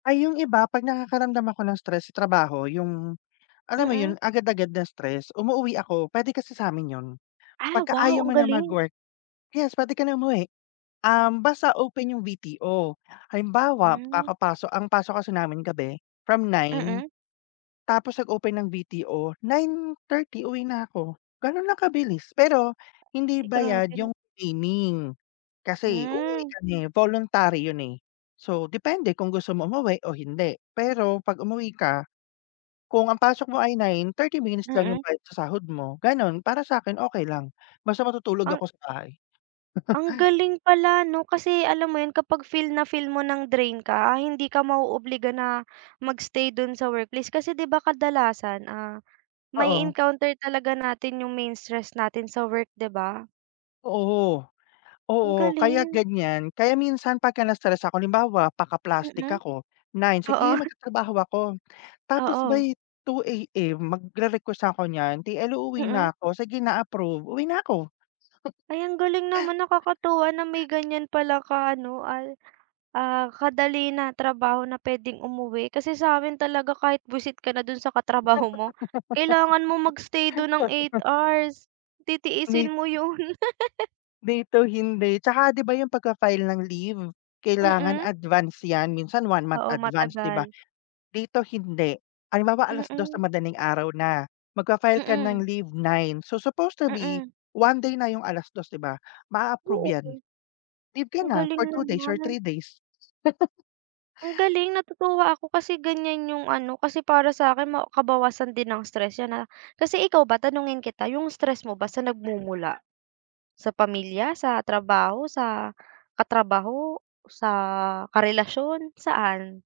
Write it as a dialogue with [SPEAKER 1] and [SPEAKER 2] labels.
[SPEAKER 1] Ay, 'yong iba 'pag nakakaramdam ako ng stress sa trabaho yung, alam mo 'yun
[SPEAKER 2] Mm.
[SPEAKER 1] agad-agad na stress. Umuuwi ako, puwede kasi sa'min 'yon.
[SPEAKER 2] Ah,
[SPEAKER 1] 'Pagka
[SPEAKER 2] wow,
[SPEAKER 1] ayaw mo
[SPEAKER 2] ang
[SPEAKER 1] na
[SPEAKER 2] galing.
[SPEAKER 1] mag-work, yes, puwede ka na umuwi. Um, basta open 'yong VTO. Halimbawa,
[SPEAKER 2] Hmm.
[SPEAKER 1] kakapaso ang pasok kasi namin sa gabi from 9,
[SPEAKER 2] Mm.
[SPEAKER 1] tapos nag-open ng VTO, 9:30 uwi na ako. Gano'n lang kabilis. Pero hindi
[SPEAKER 2] Ay,
[SPEAKER 1] bayad
[SPEAKER 2] grabeng
[SPEAKER 1] yung training, kasi uuwi
[SPEAKER 2] Hmm.
[SPEAKER 1] kami voluntary 'yun, eh. So, depende kung gusto mo umuwi o hindi. Pero 'pag umuwi ka, kung ang pasok mo ay 9, 30 minutes lang
[SPEAKER 2] Mm.
[SPEAKER 1] yung bayad sa sahod mo, gano'n. Para sa'kin okey lang basta matutulog
[SPEAKER 2] Ang
[SPEAKER 1] ako sa bahay.
[SPEAKER 2] Ang galing pala, 'no? Kasi alam mo 'yun, kapag feel na feel mo ng drain ka, hindi ka ma-o-obliga na mag-stay do'n sa workplace kasi 'di ba, kadalasan, ah,
[SPEAKER 1] Oo.
[SPEAKER 2] ma-e-encounter talaga natin yung main stress natin sa work, di ba?
[SPEAKER 1] Oo.
[SPEAKER 2] Ang
[SPEAKER 1] Oo, kaya
[SPEAKER 2] galing.
[SPEAKER 1] ganyan, kaya minsan pagka na-stress ako halimbawa, paka-plastic
[SPEAKER 2] Mm.
[SPEAKER 1] ako, 9:00 "Sige
[SPEAKER 2] Oo.
[SPEAKER 1] magtatrabaho ako." Tapos
[SPEAKER 2] Oo.
[SPEAKER 1] by 2:00 AM magre-request na'ko niyan, "TL, uuwi
[SPEAKER 2] Mm.
[SPEAKER 1] na ako." "Sige na, approve." Uwi na ako.
[SPEAKER 2] Ay, ang galing naman nakakatuwa na may ganyan pala ka ano al ah, kadali na trabaho na puwedeng umuwi. Kasi sa'min talaga kahit bwisit ka na do'n sa katrabaho mo. Kailangan mong mag-stay do'n ng 8 hours, titiisin
[SPEAKER 1] May
[SPEAKER 2] mo 'yun.
[SPEAKER 1] Dito hindi, 'tsaka 'di ba yung pagfa-file ng leave? Kailangan
[SPEAKER 2] Mm.
[SPEAKER 1] advance yan, minsan 1 month
[SPEAKER 2] Oo,
[SPEAKER 1] advance, 'di ba?
[SPEAKER 2] matagal.
[SPEAKER 1] Dito hindi, halimbawa 2:00
[SPEAKER 2] Mm.
[SPEAKER 1] ng madaling araw na. Magfa-file ka
[SPEAKER 2] Mm.
[SPEAKER 1] ng leave 9. So, supposed to be,
[SPEAKER 2] Mm.
[SPEAKER 1] one day na yung 2:00, 'di ba? Maa-approve
[SPEAKER 2] Oo.
[SPEAKER 1] yan. Leave
[SPEAKER 2] Ang
[SPEAKER 1] kana
[SPEAKER 2] galing
[SPEAKER 1] for 2 days or
[SPEAKER 2] naman.
[SPEAKER 1] 3 days.
[SPEAKER 2] Ang galing natutuwa ako kasi ganyan yung ano. Kasi para sa'kin ma kabawasan din ng stress yan, ah. Kasi ikaw ba tanungin kita yung stress mo ba san nagmumula? Sa pamilya, sa trabaho, sa katrabaho, sa karelasyon? Saan?